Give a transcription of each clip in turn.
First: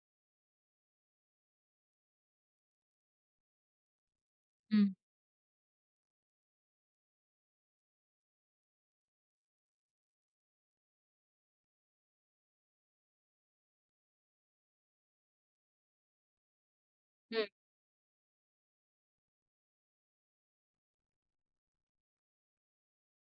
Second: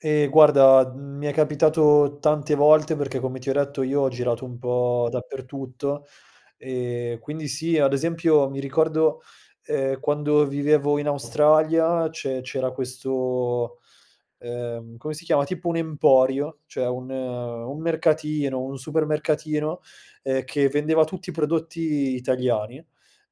Ehm, guarda, uhm, mi è capitato tante volte perché come ti ho detto io ho girato un Mh. po' dappertutto, ehm, quindi sì, ad esempio mi ricordo, ehm, quando vivevo in Australia c'e c'era questo, ehm, come si chiama, tipo un emporio, cioè un Mh. un mercatino, un supermercatino, ehm, che vendeva tutti prodotti italiani.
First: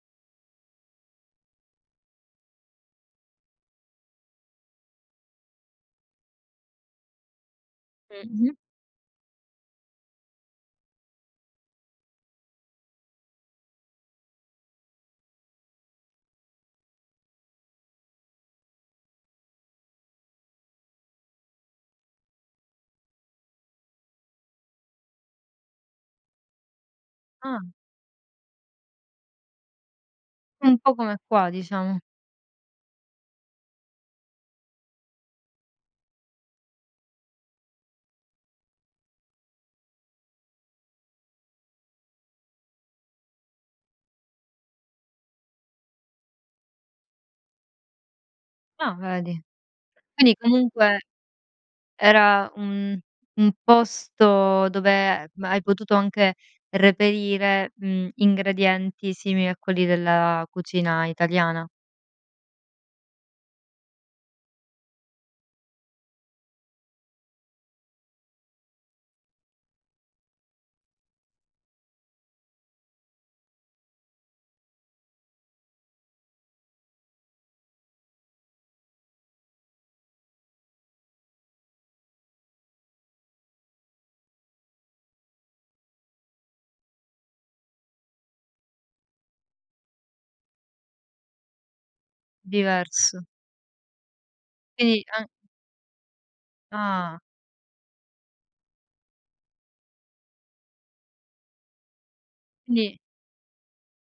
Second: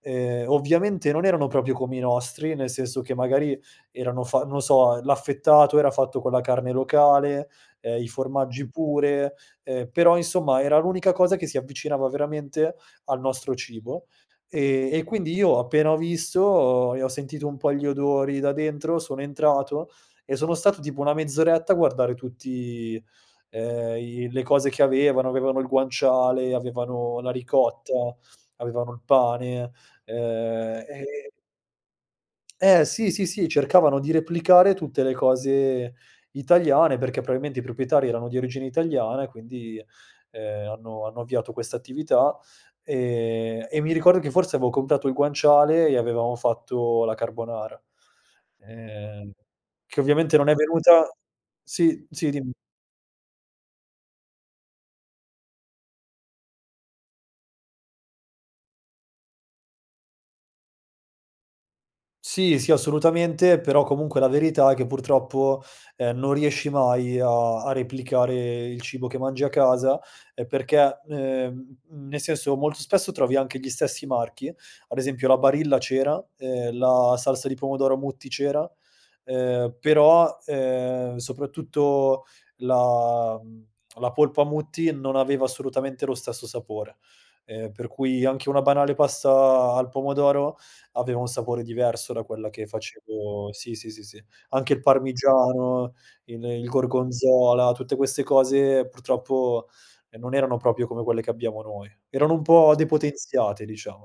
Ehm, ovviamente non erano proprio come i nostri, nel senso che magari erano fa non so, l'affettato era fatto con la carne locale, ehm, i Mh-mh. formaggi pure, ehm, però, insomma, era l'unica cosa che si avvicinava veramente al nostro cibo, ehm, e quindi io appena ho visto e ho sentito un po' gli odori da dentro, sono entrato e sono stato tipo una mezz'oretta a guardare tutti, ehm, i le cose che avevano; avevano il guanciale, avevano la Ah. ricotta, avevano il pane, Un ehm, po' come e qua diciamo. Eh sì, sì, sì, cercavano di replicare tutte le cose italiane, perché probabilmente i proprietari erano di origine italiana quindi, ehm, hanno hanno avviato questa attività. Ehm, e mi ricordo che forse avevo comprato il guanciale e avevamo fatto la carbonara, Ah, ehm, vedi. che Quindi ovviamente non è comunque venuta sì, sì era dimmi. un un posto dove, ehm, hai potuto anche reperire, mhmm, ingredienti simili a quelli della cucina italiana. Sì, sì, assolutamente, però comunque la verità è che purtroppo, ehm, non riesci mai a a replicare il cibo che mangi a casa, ehm, perché, ehm, uhm, nel senso, molto spesso trovi anche gli stessi marchi, ad esempio la Barilla c'era, ehm, la salsa di pomodoro Mutti c'era, ehm, però, ehm, soprattutto la, mhmm, la polpa Mutti non aveva assolutamente lo stesso sapore, ehm, per cui anche una banale pasta al pomodoro, aveva un sapore diverso da quella che Diverso. facevo sì, sì, sì, sì. Anche il Quindi an parmigiano, il il Ah. gorgonzola, tutte queste cose purtroppo, ehm, non erano proprio come quelle che abbiamo noi. Erano un po' Quindi depotenziate diciamo.